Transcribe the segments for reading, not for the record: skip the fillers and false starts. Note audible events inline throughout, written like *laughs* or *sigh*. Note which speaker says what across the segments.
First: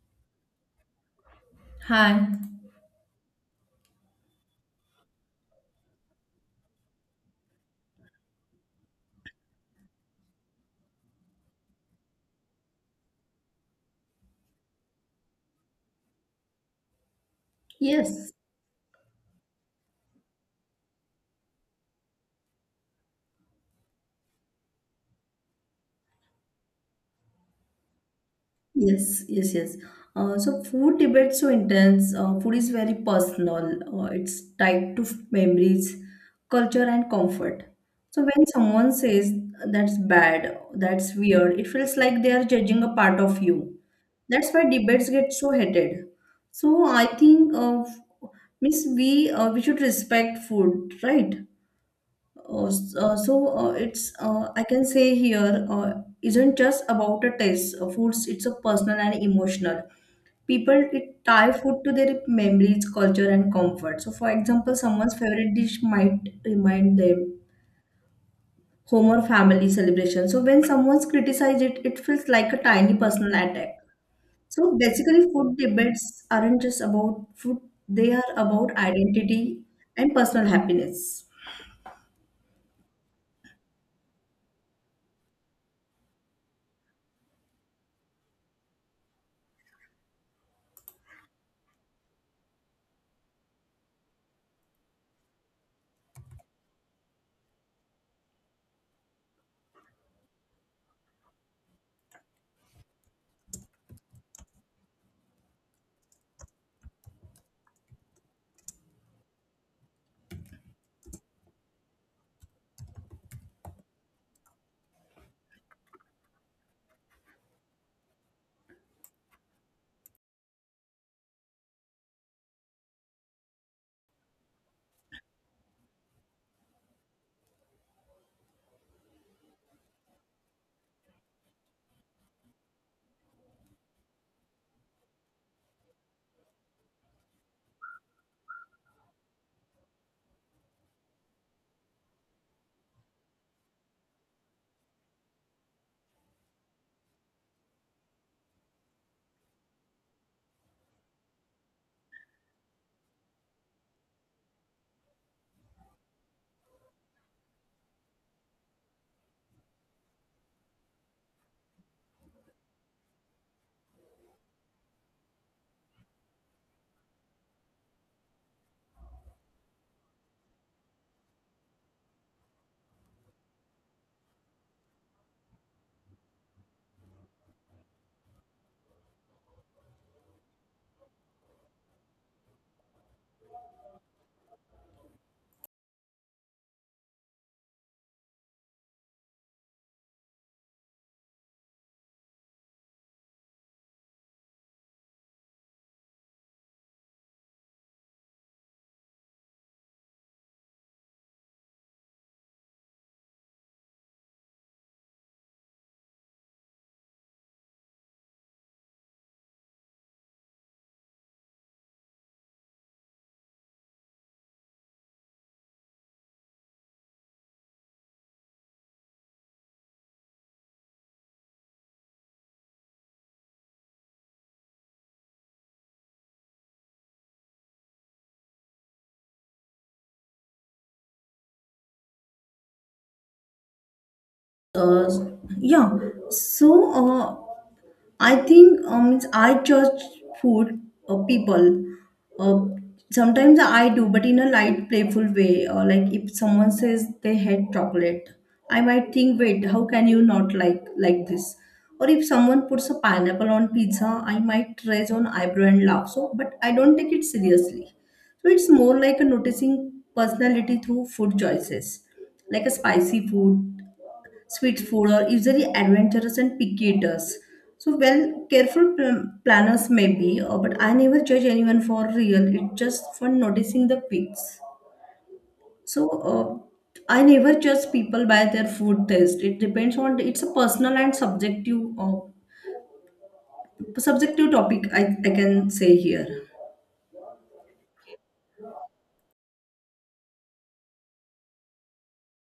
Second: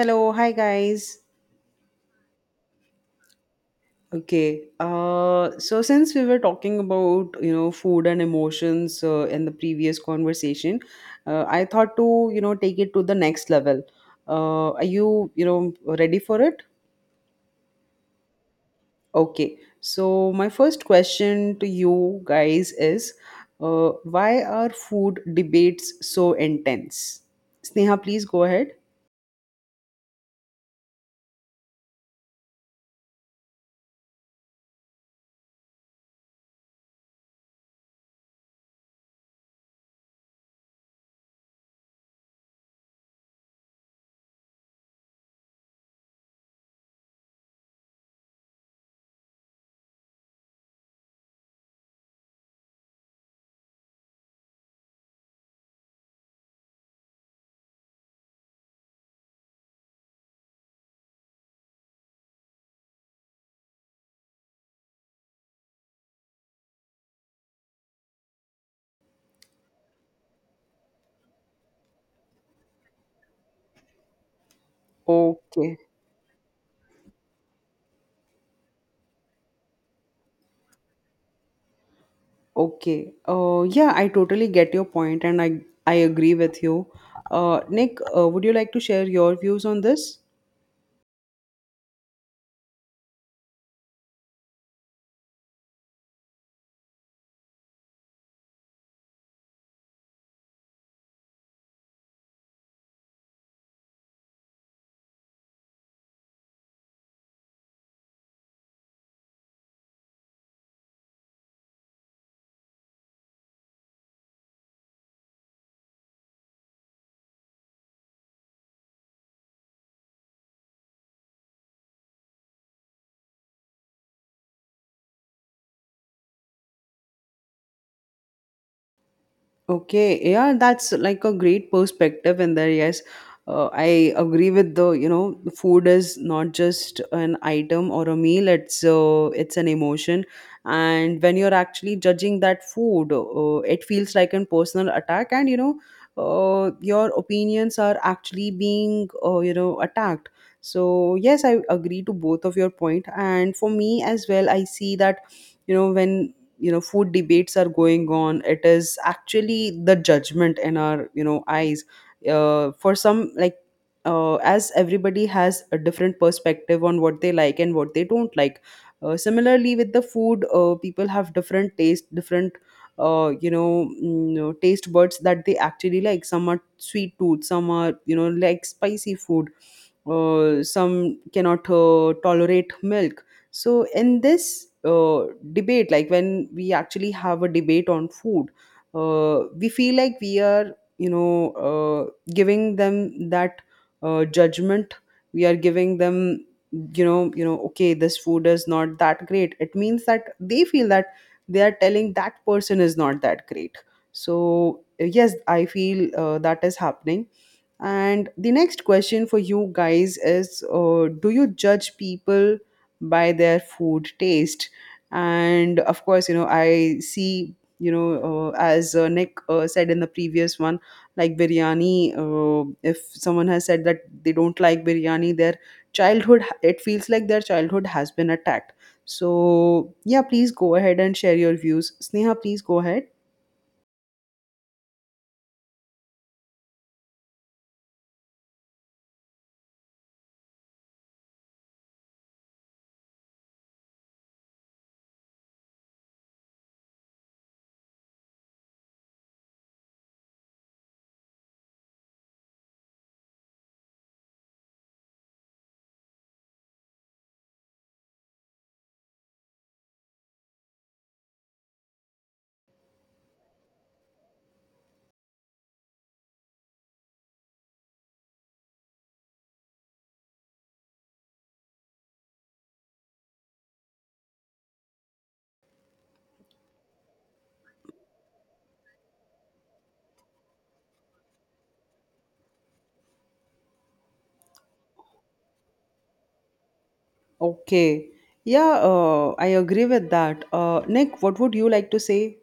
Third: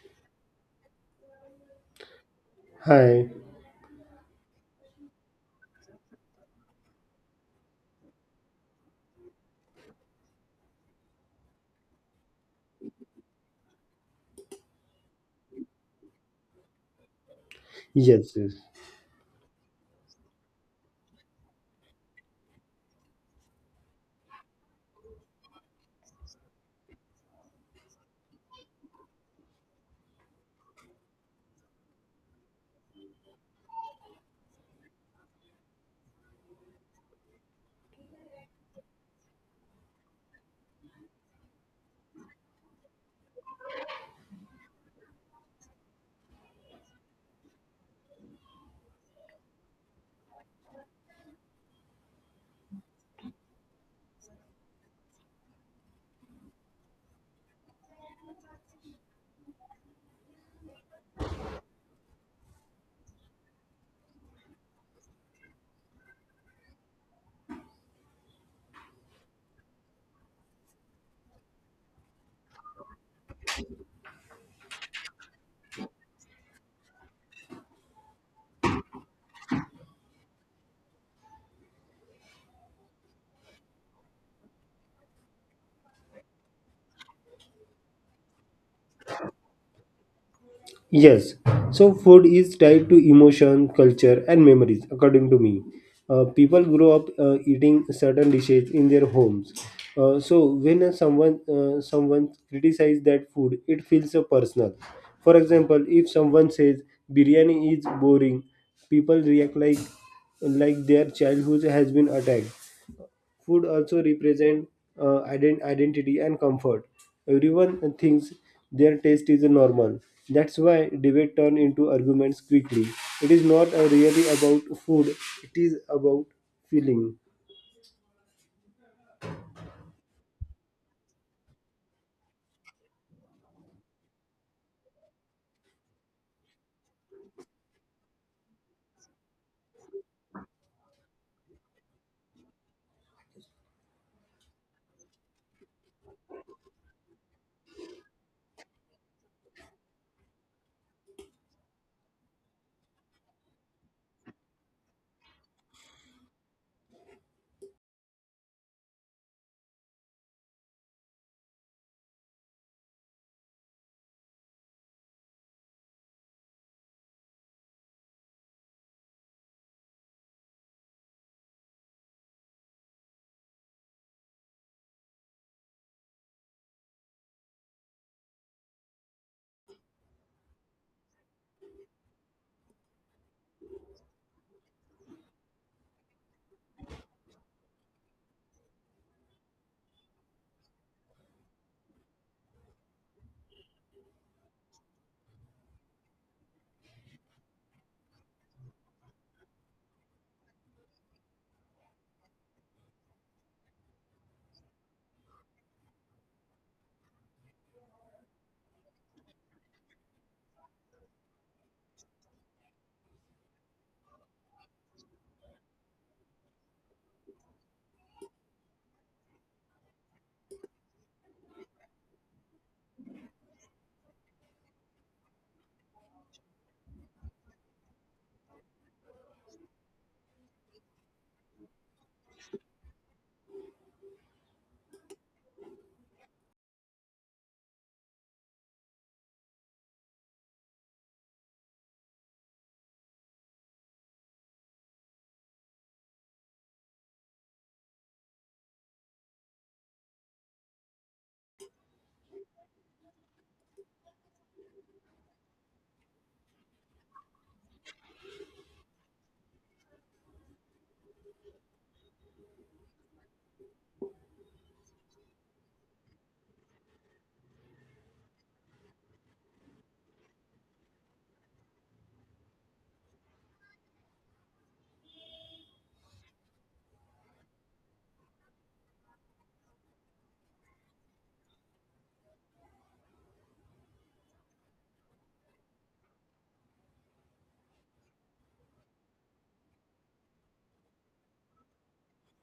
Speaker 1: Hello, hi guys.
Speaker 2: Hi.
Speaker 3: Hi.
Speaker 1: Okay. So since we were talking about food and emotions in the previous conversation, I thought to take it to the next level. Are you you know ready for it?
Speaker 2: Yes,
Speaker 3: Yes, yes.
Speaker 1: Okay. So my first question to you guys is, uh, why are food debates so intense? Sneha, please go ahead.
Speaker 2: yes. So food debate's so intense. Food is very personal. It's tied to memories, culture, and comfort. So when someone says that's bad, that's weird, it feels like they are judging a part of you. That's why debates get so hated. So I think means we should respect food, right? S- so it's I can say here, isn't just about a taste. Foods it's a personal and emotional. People it tie food to their memories, culture, and comfort. So, for example, someone's favorite dish might remind them home or family celebration. So, when someone's criticized it, it feels like a tiny personal attack. So, basically, food
Speaker 1: Okay.
Speaker 2: debates aren't just about food; they are about identity and personal happiness.
Speaker 1: Okay. Yeah, I totally get your point and I agree with you. Nick, would you like to share your views on this?
Speaker 3: Yes. So food is tied to emotion, culture, and memories, according to me. People grow up eating certain dishes in their homes. So when someone criticizes that food, it feels so personal. For example, if someone says biryani is boring, people react like their childhood has been attacked. Food also represent identity and comfort. Everyone thinks their taste is normal. That's why debate turn into arguments quickly. It is not really about food, it is about feeling.
Speaker 1: Okay, yeah, that's like a great perspective in there. Yes, I agree with the food is not just an item or a meal. It's an emotion, and when you're actually judging that food, it feels like a personal attack, and your opinions are actually being attacked. So yes, I agree to both of your point, and for me as well, I see that when food debates are going on, it is actually the judgment in our eyes for some, like as everybody has a different perspective on what they like and what they don't like, similarly with the food, people have different taste, different taste buds, that they actually like. Some are sweet tooth, some are like spicy food, some cannot tolerate milk. So in this debate, like when we actually have a debate on food, we feel like we are giving them that, judgment. We are giving them, you know, okay, this food is not that great. It means that they feel that they are telling that person is not that great. So yes, I feel that is happening. And the next question for you guys is, do you judge people by their food taste? And of course, you know, I see, you know, as Nick said in the previous one, like biryani, if someone has said that they don't like biryani, their childhood, it feels like their childhood has been attacked. So, yeah, please go ahead and share your views. Sneha, please go ahead.
Speaker 2: uh, yeah so uh, I judge food people uh, sometimes I do, but in a light playful way. Like if someone says they hate chocolate, I might think, wait, how can you not like this? Or if someone puts a pineapple on pizza, I might raise an eyebrow and laugh. So but I don't take it seriously. So it's more like a noticing personality through food choices, like a spicy food, sweet food, or usually adventurous and picky eaters. So, well, careful planners maybe, but I never judge anyone for real. It's just for noticing the pics. So, I never judge people by their food taste. It depends on it's a personal and subjective topic. I can say here.
Speaker 1: Okay. Yeah, I agree with that. Nick, what would you like to say?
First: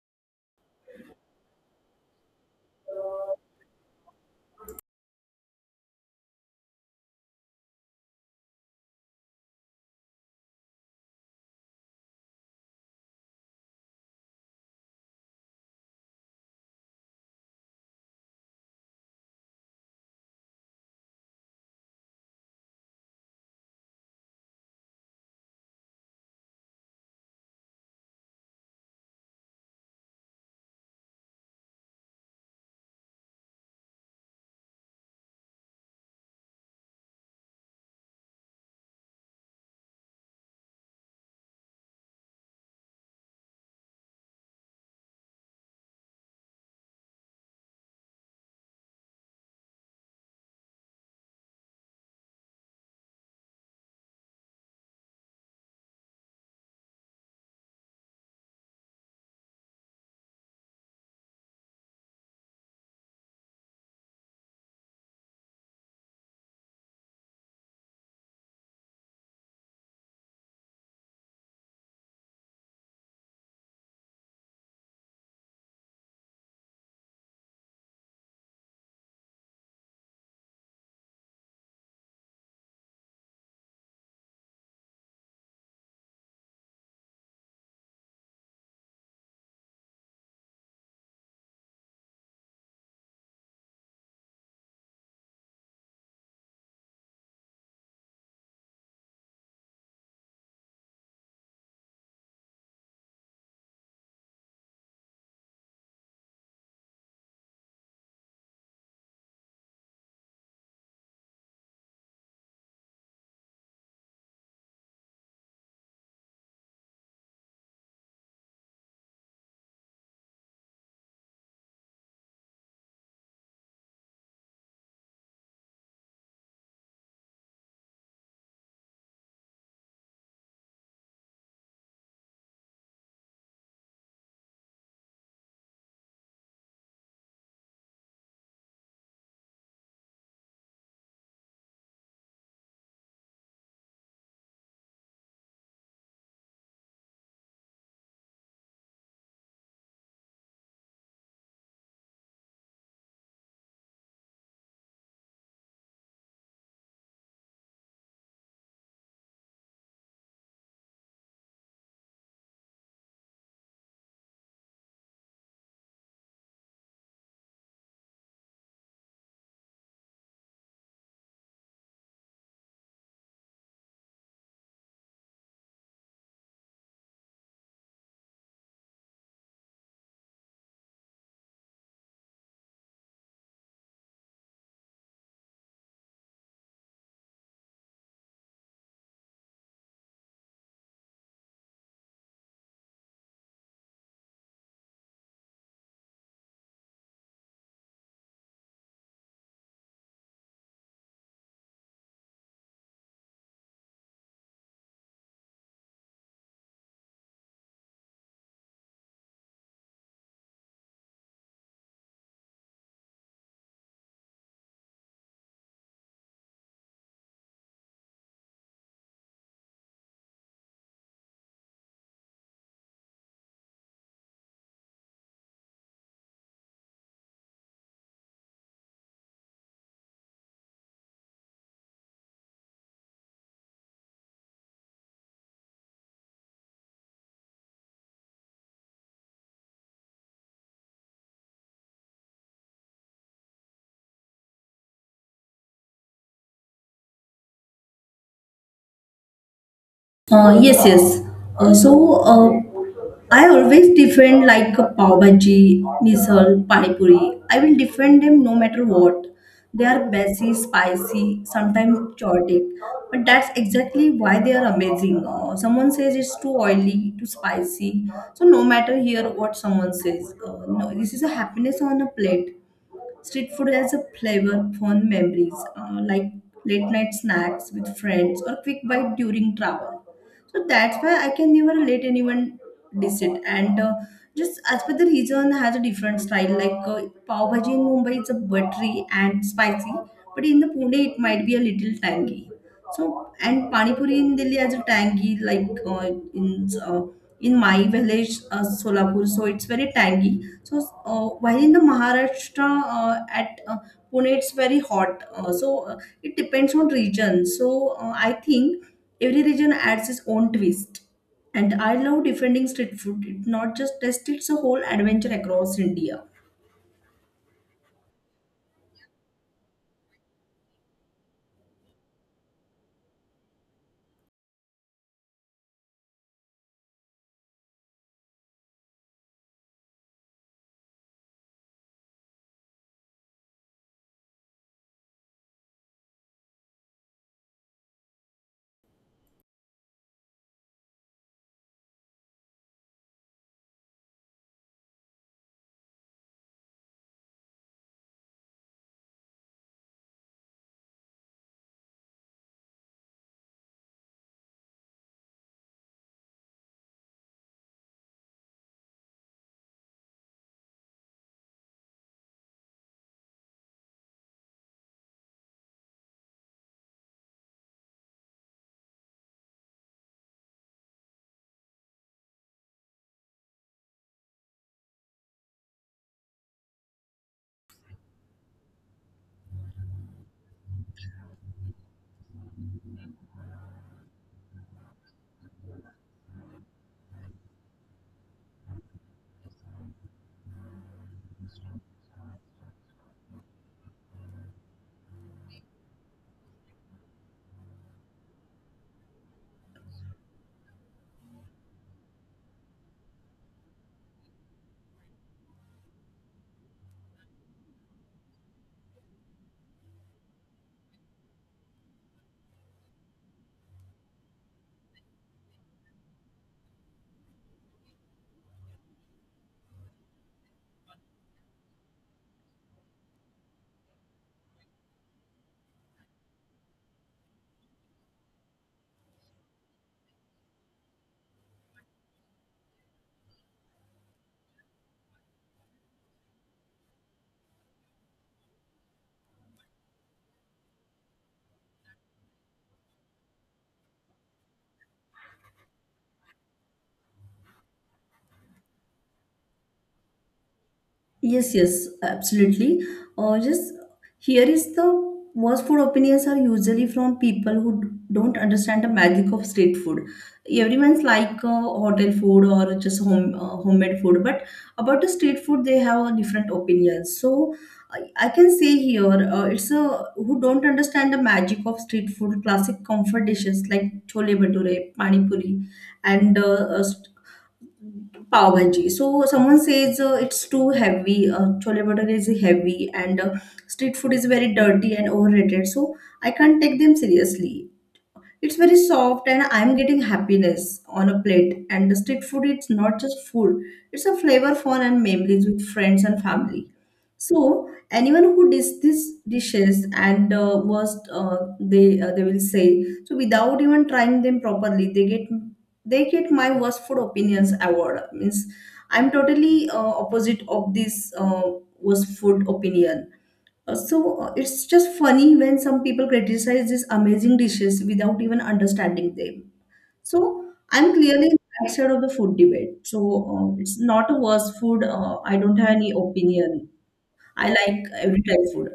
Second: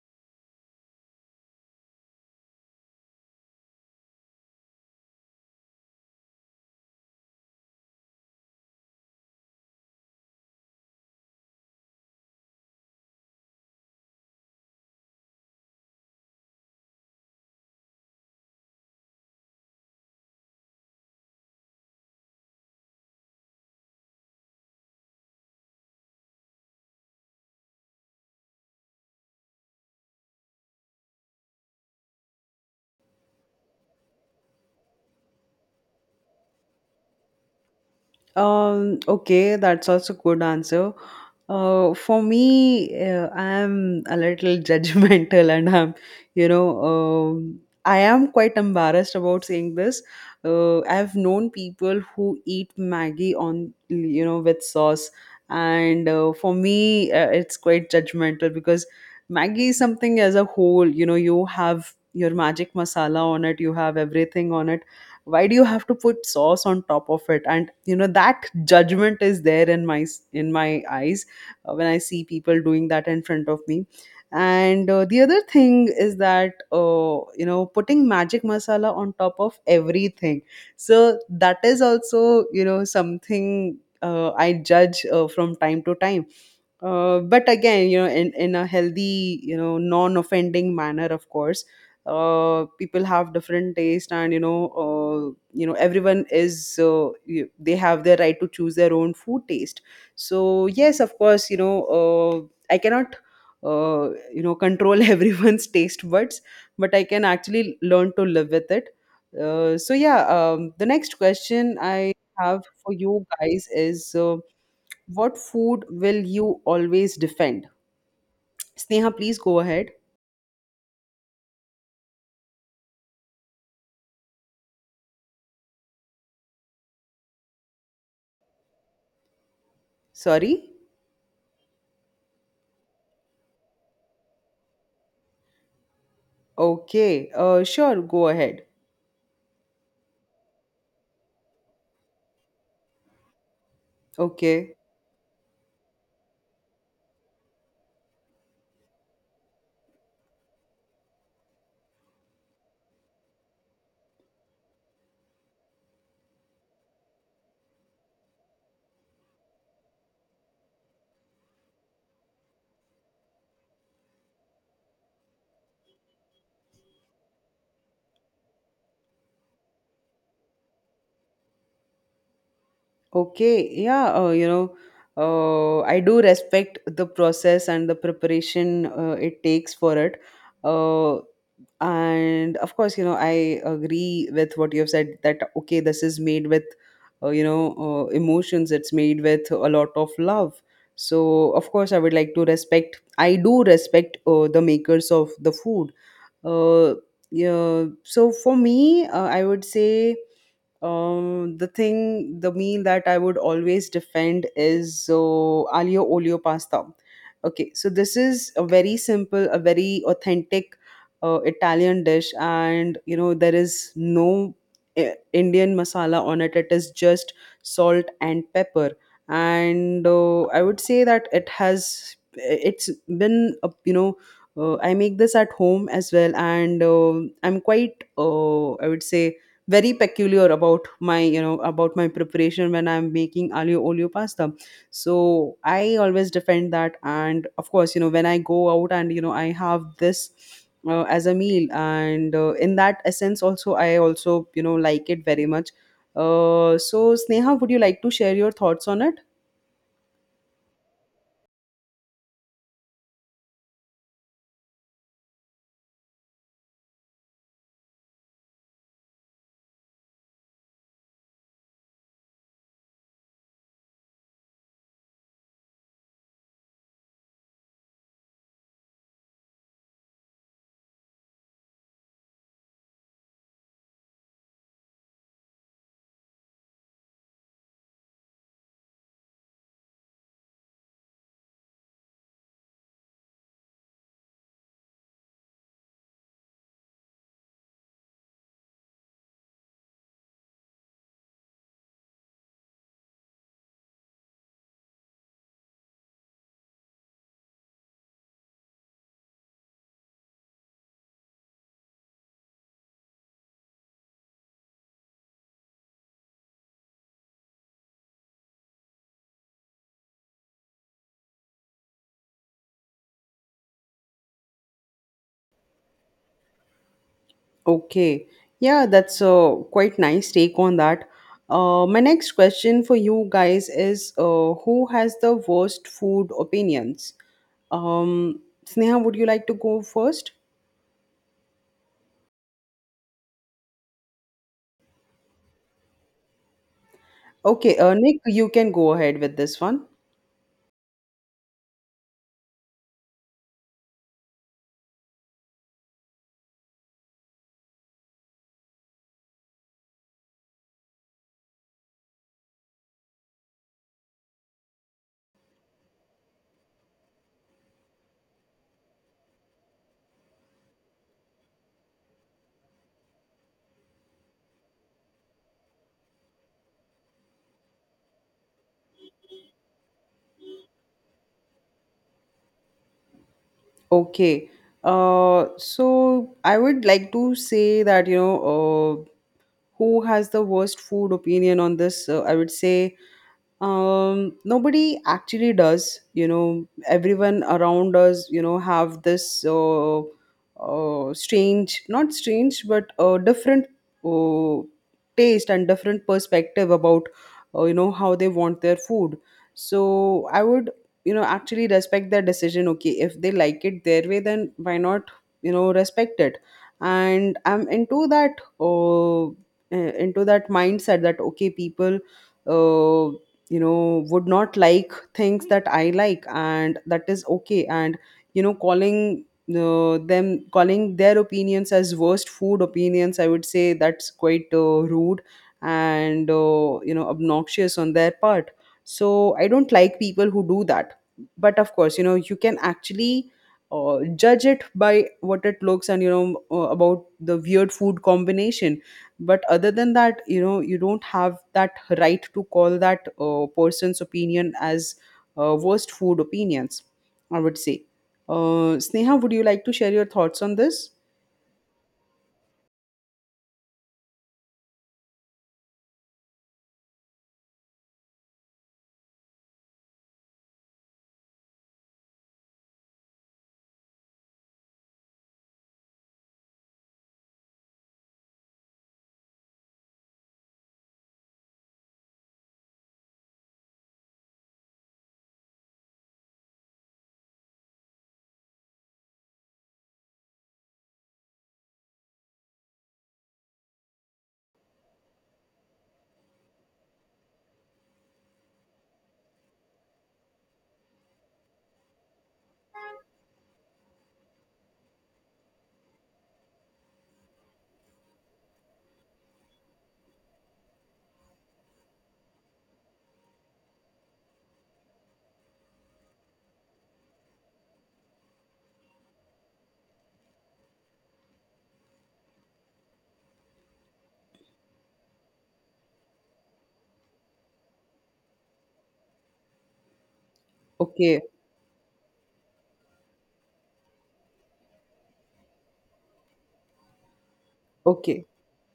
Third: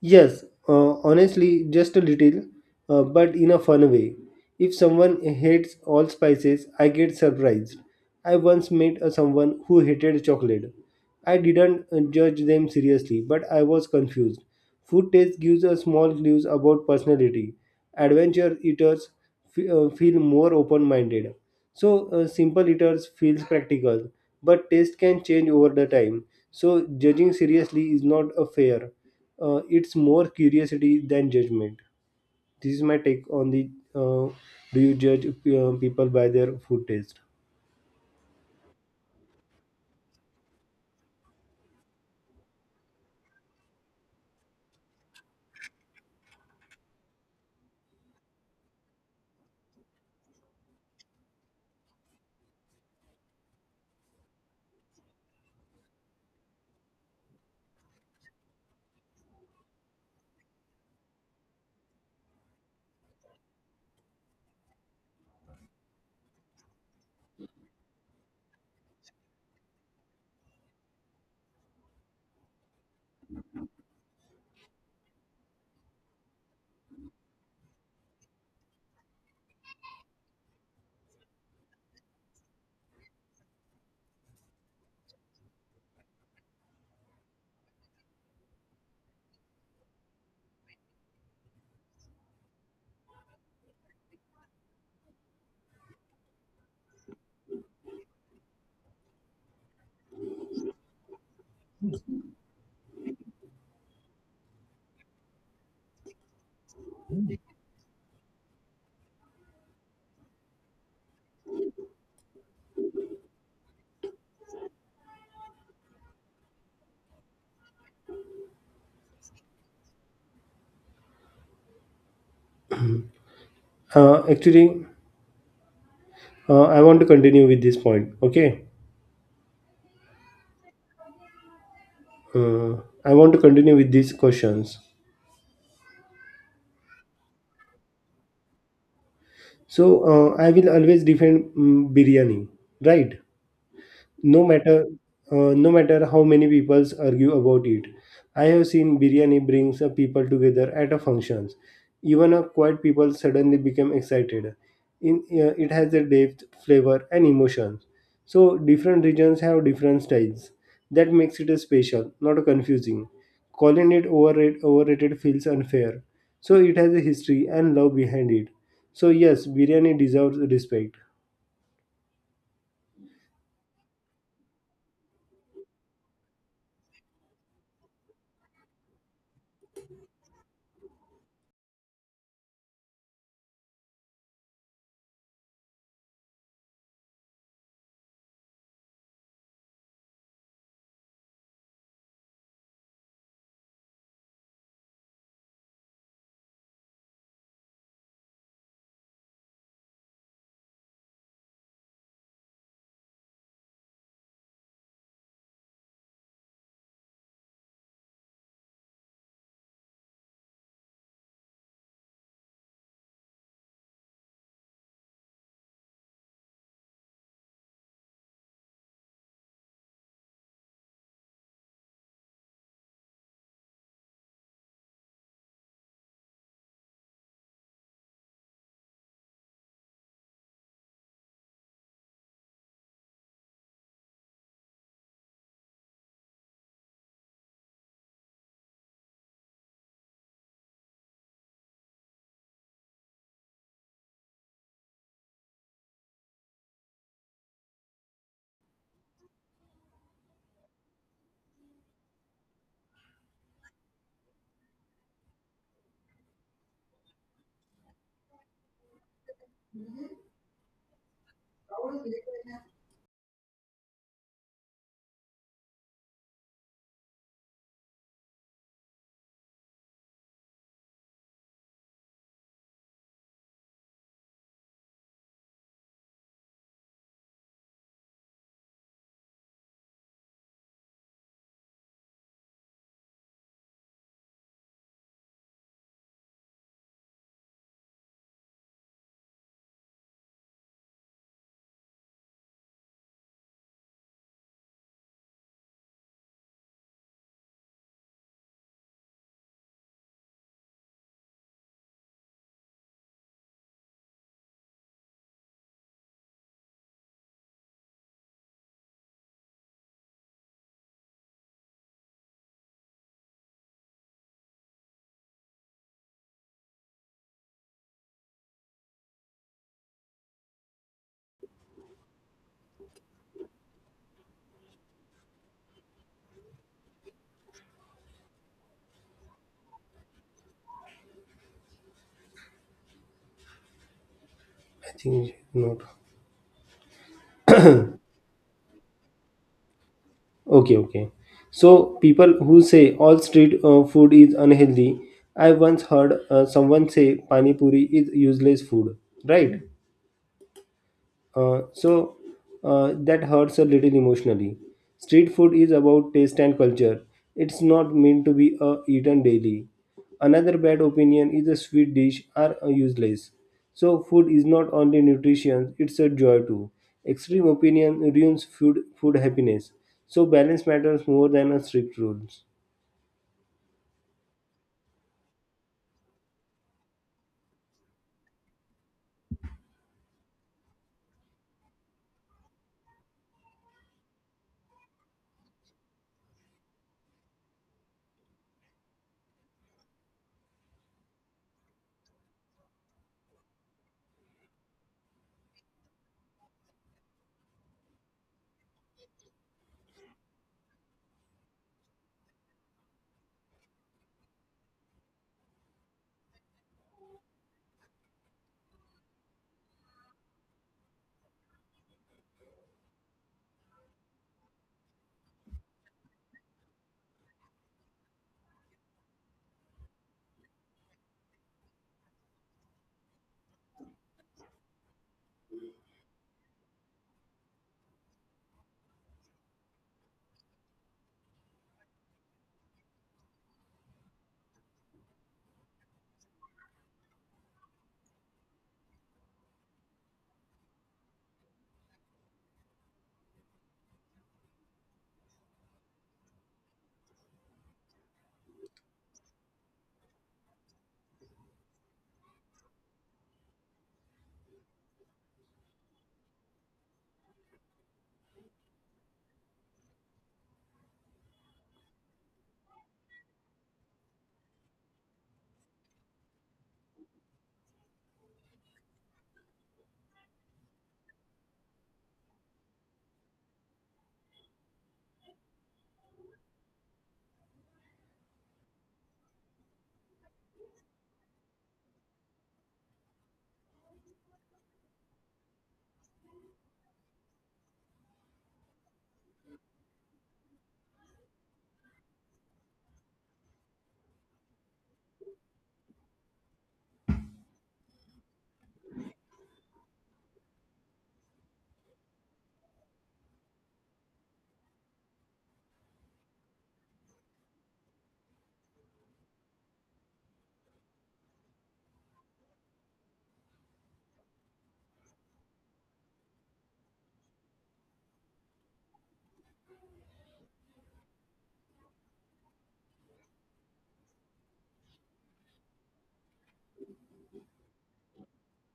Speaker 3: Yes, honestly, just a little, but in a fun way. If someone hates all spices, I get surprised. I once met a someone who hated chocolate. I didn't judge them seriously, but I was confused. Food taste gives us small clues about personality. Adventure eaters feel more open minded. So, simple eaters feels practical, but taste can change over the time. So, judging seriously is not a fair. It's more curiosity than judgment. This is my take on the uh, do you judge people by their food taste?
Speaker 1: Okay, that's also a good answer. For me, I am a little *laughs* judgmental, and I'm, you know, I am quite embarrassed about saying this. I've known people who eat Maggie on, you know, with sauce. And for me, it's quite judgmental because Maggie is something as a whole, you know, you have your magic masala on it, you have everything on it. Why do you have to put sauce on top of it? And you know, that judgment is there in my, in my eyes when I see people doing that in front of me. And the other thing is that, you know, putting magic masala on top of everything, so that is also, you know, something I judge from time to time. But again, you know, in a healthy, you know, non-offending manner, of course. Uh, people have different taste, and you know, everyone is, you, they have their right to choose their own food taste. So yes, of course, you know, I cannot you know control *laughs* everyone's taste buds, but I can actually learn to live with it. Uh, so yeah, the next question I have for you guys is, what food will you always defend? Sneha, please go ahead.
Speaker 3: Actually, I want to continue with this point. Okay,
Speaker 1: Sorry?
Speaker 3: uh, I want to continue with these questions.
Speaker 1: Okay. Sure, go ahead.
Speaker 3: So, I will always defend biryani, right? No
Speaker 1: Okay.
Speaker 3: matter no matter how many people argue about it. I have seen biryani brings people together at a functions. Even a quiet people suddenly become excited. In it has a depth flavor and emotions. So different regions have different styles, that makes it a special not confusing. Calling it overrated feels unfair. So it has a history and love behind it. So yes, biryani deserves respect.
Speaker 1: Okay, yeah, you know, I do respect the process and the preparation it takes for it. Uh, and of course, you know, I agree with what you have said that, okay, this is made with, you know, emotions, it's made with a lot of love. So, of course, I would like to respect, I do respect the makers of the food. Uh, yeah, so for me, I would say the thing, the meal that I would always defend is aglio olio pasta. Okay, so this is a very simple, a very authentic Italian dish, and you know there is no Indian masala on it. It is just salt and pepper, and I would say that it has, eh, it's been a, you know. I make this at home as well, and I'm quite, I would say, very peculiar about my, you know, about my preparation when I'm making alio olio pasta. So I always defend that, and of course, you know, when I go out and you know I have this as a meal, and in that essence also, I also, you know, like it very much. Uh, so Sneha, would you like to share your thoughts on it?
Speaker 2: Yes. So I always defend like a pav bhaji, misal, pani puri. I will defend them no matter what. They are messy, spicy, sometimes chaotic, but that's exactly why they are amazing. Someone says it's too oily, too spicy. So no matter here what someone says, no, this is a happiness on a plate. Street food has a flavor, fun memories, like late night snacks with friends or quick bite during travel, so that's why I can never let anyone decent and just as per the region has a different style, like pav bhaji in Mumbai, it's a buttery and spicy, but in the Pune, it might be a little tangy. So and pani puri in Delhi has a tangy, like in uh, in my village Solapur, so it's very tangy. So while in the maharashtra uh, at uh, Pune, it's very hot, so it depends on region. So I think every region adds its own twist. And I love defending street food. It not just tastes, it's a whole adventure across India.
Speaker 1: Okay. Yeah, that's a quite nice take on that. My next question for you guys is, who has the worst food opinions? Um, Sneha, would you like to go first?
Speaker 3: I think not.
Speaker 1: Okay, Nick, you can go ahead with this one.
Speaker 3: Okay, okay. So people who say all street food is unhealthy, I once heard someone say pani puri is useless food, right? So that hurts a little emotionally. Street food is about taste and culture. It's not meant to be eaten daily. Another bad opinion is a sweet dish are useless. So food is not only nutrition, it's a joy too. Extreme opinion ruins food happiness. So balance matters more than a strict rules.
Speaker 1: Okay. So I would like to say that, you know, who has the worst food opinion on this? I would say, um, nobody actually does. You know, everyone around us, you know, have this strange, not strange, but different uh, taste and different perspective about you know how they want their food. So I would, you know, actually respect their decision. Okay, if they like it their way, then why not, you know, respect it. And I'm into that, into that mindset that, okay, people uh you know would not like things that I like, and that is okay. And you know calling them, calling their opinions as worst food opinions, I would say that's quite rude and you know, obnoxious on their part. So I don't like people who do that. But of course, you know, you can actually judge it by what it looks, and you know, about the weird food combination. But other than that, you know, you don't have that right to call that person's opinion as worst food opinions, I would say. Uh, Sneha, would you like to share your thoughts on this?
Speaker 2: Yes, absolutely. Just here is the worst food opinions are usually from people who don't understand the magic of street food. Everyone's like hotel food or just homemade food, but about the street food they have a different opinions. So I, I can say here, it's a who don't understand the magic of street food, classic comfort dishes like chole bhature, pani puri, and uh, pav bhaji. So someone says it's too heavy. Chole bhature is heavy, and street food is very dirty and overrated. So I can't take them seriously. It's very soft and I'm getting happiness on a plate. And the street food, it's not just food, it's a flavor, fun, and memories with friends and family. So anyone who does these dishes and was they will say so without even trying them properly, they get my worst food opinions award means I'm totally opposite of this worst food opinion. So it's just funny when some people criticize these amazing dishes without even understanding them. So I'm
Speaker 1: Okay.
Speaker 2: clearly on the right side of the food debate. So it's not a worse food. I don't have any opinion. I like every
Speaker 1: Okay.
Speaker 2: type of food.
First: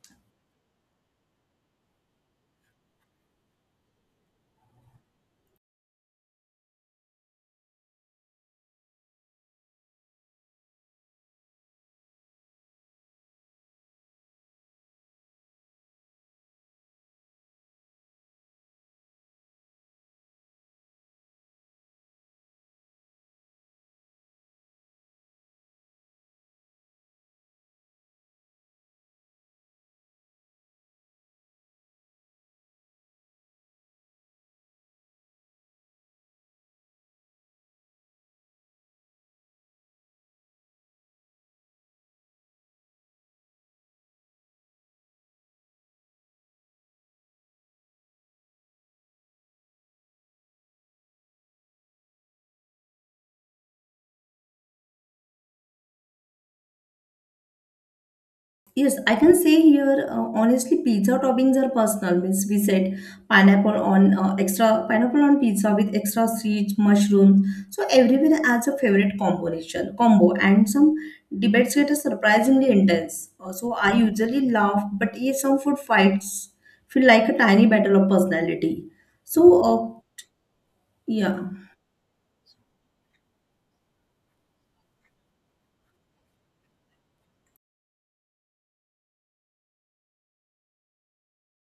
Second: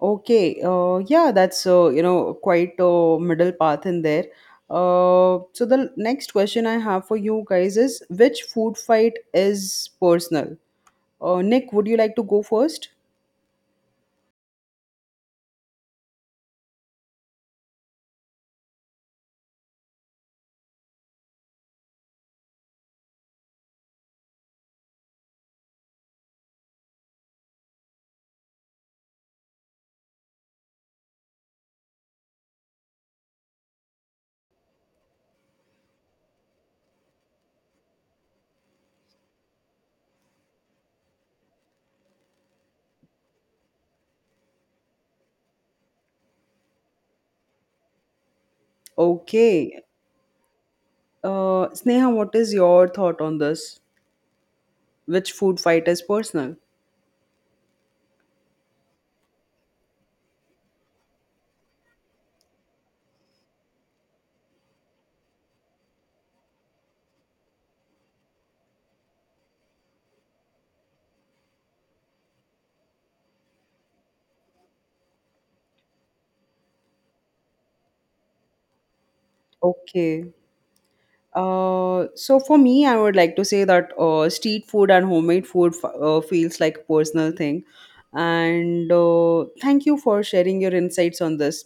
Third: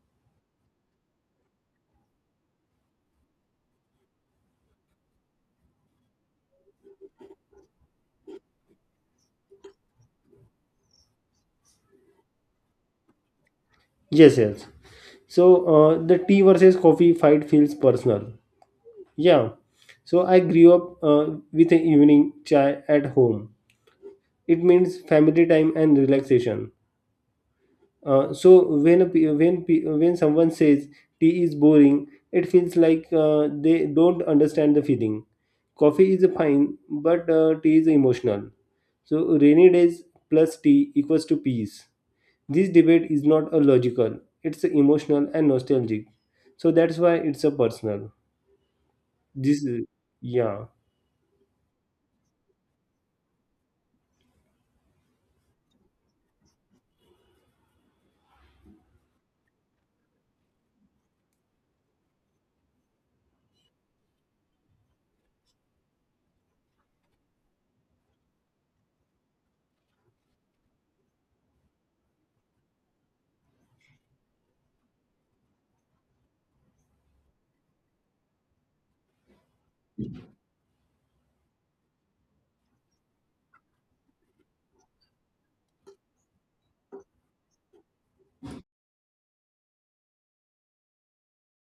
Speaker 1: Okay, yeah, that's, you know, quite a middle path in there. Uh, so the next question I have for you guys is, which food fight is personal? Uh, Nick, would you like to go first?
Speaker 3: Yes, yes. So the tea versus coffee fight feels personal. Yeah. So I grew up with an evening chai at home. It means family time and relaxation. So when a, pe- when someone says tea is boring, it feels like they don't understand the feeling. Coffee is fine, but tea is emotional. So rainy days plus tea equals to peace. This debate is not a logical. It's emotional and nostalgic. So that's why it's a personal. This
Speaker 1: Okay.
Speaker 3: is yeah.
Speaker 1: Sneha, what is your thought on this? Which food fight is personal?
Speaker 2: Yes, I can say here honestly, pizza toppings are personal. Means we said pineapple on extra pineapple on pizza with extra seeds, mushrooms. So everyone adds a favorite combination combo, and some debates get surprisingly intense. So I usually laugh, but yes, some food fights feel like a tiny battle of personality. So
Speaker 1: Okay.
Speaker 2: yeah.
Speaker 1: So for me, I would like to say that street food and homemade food feels like a personal thing. And thank you for sharing your insights on this.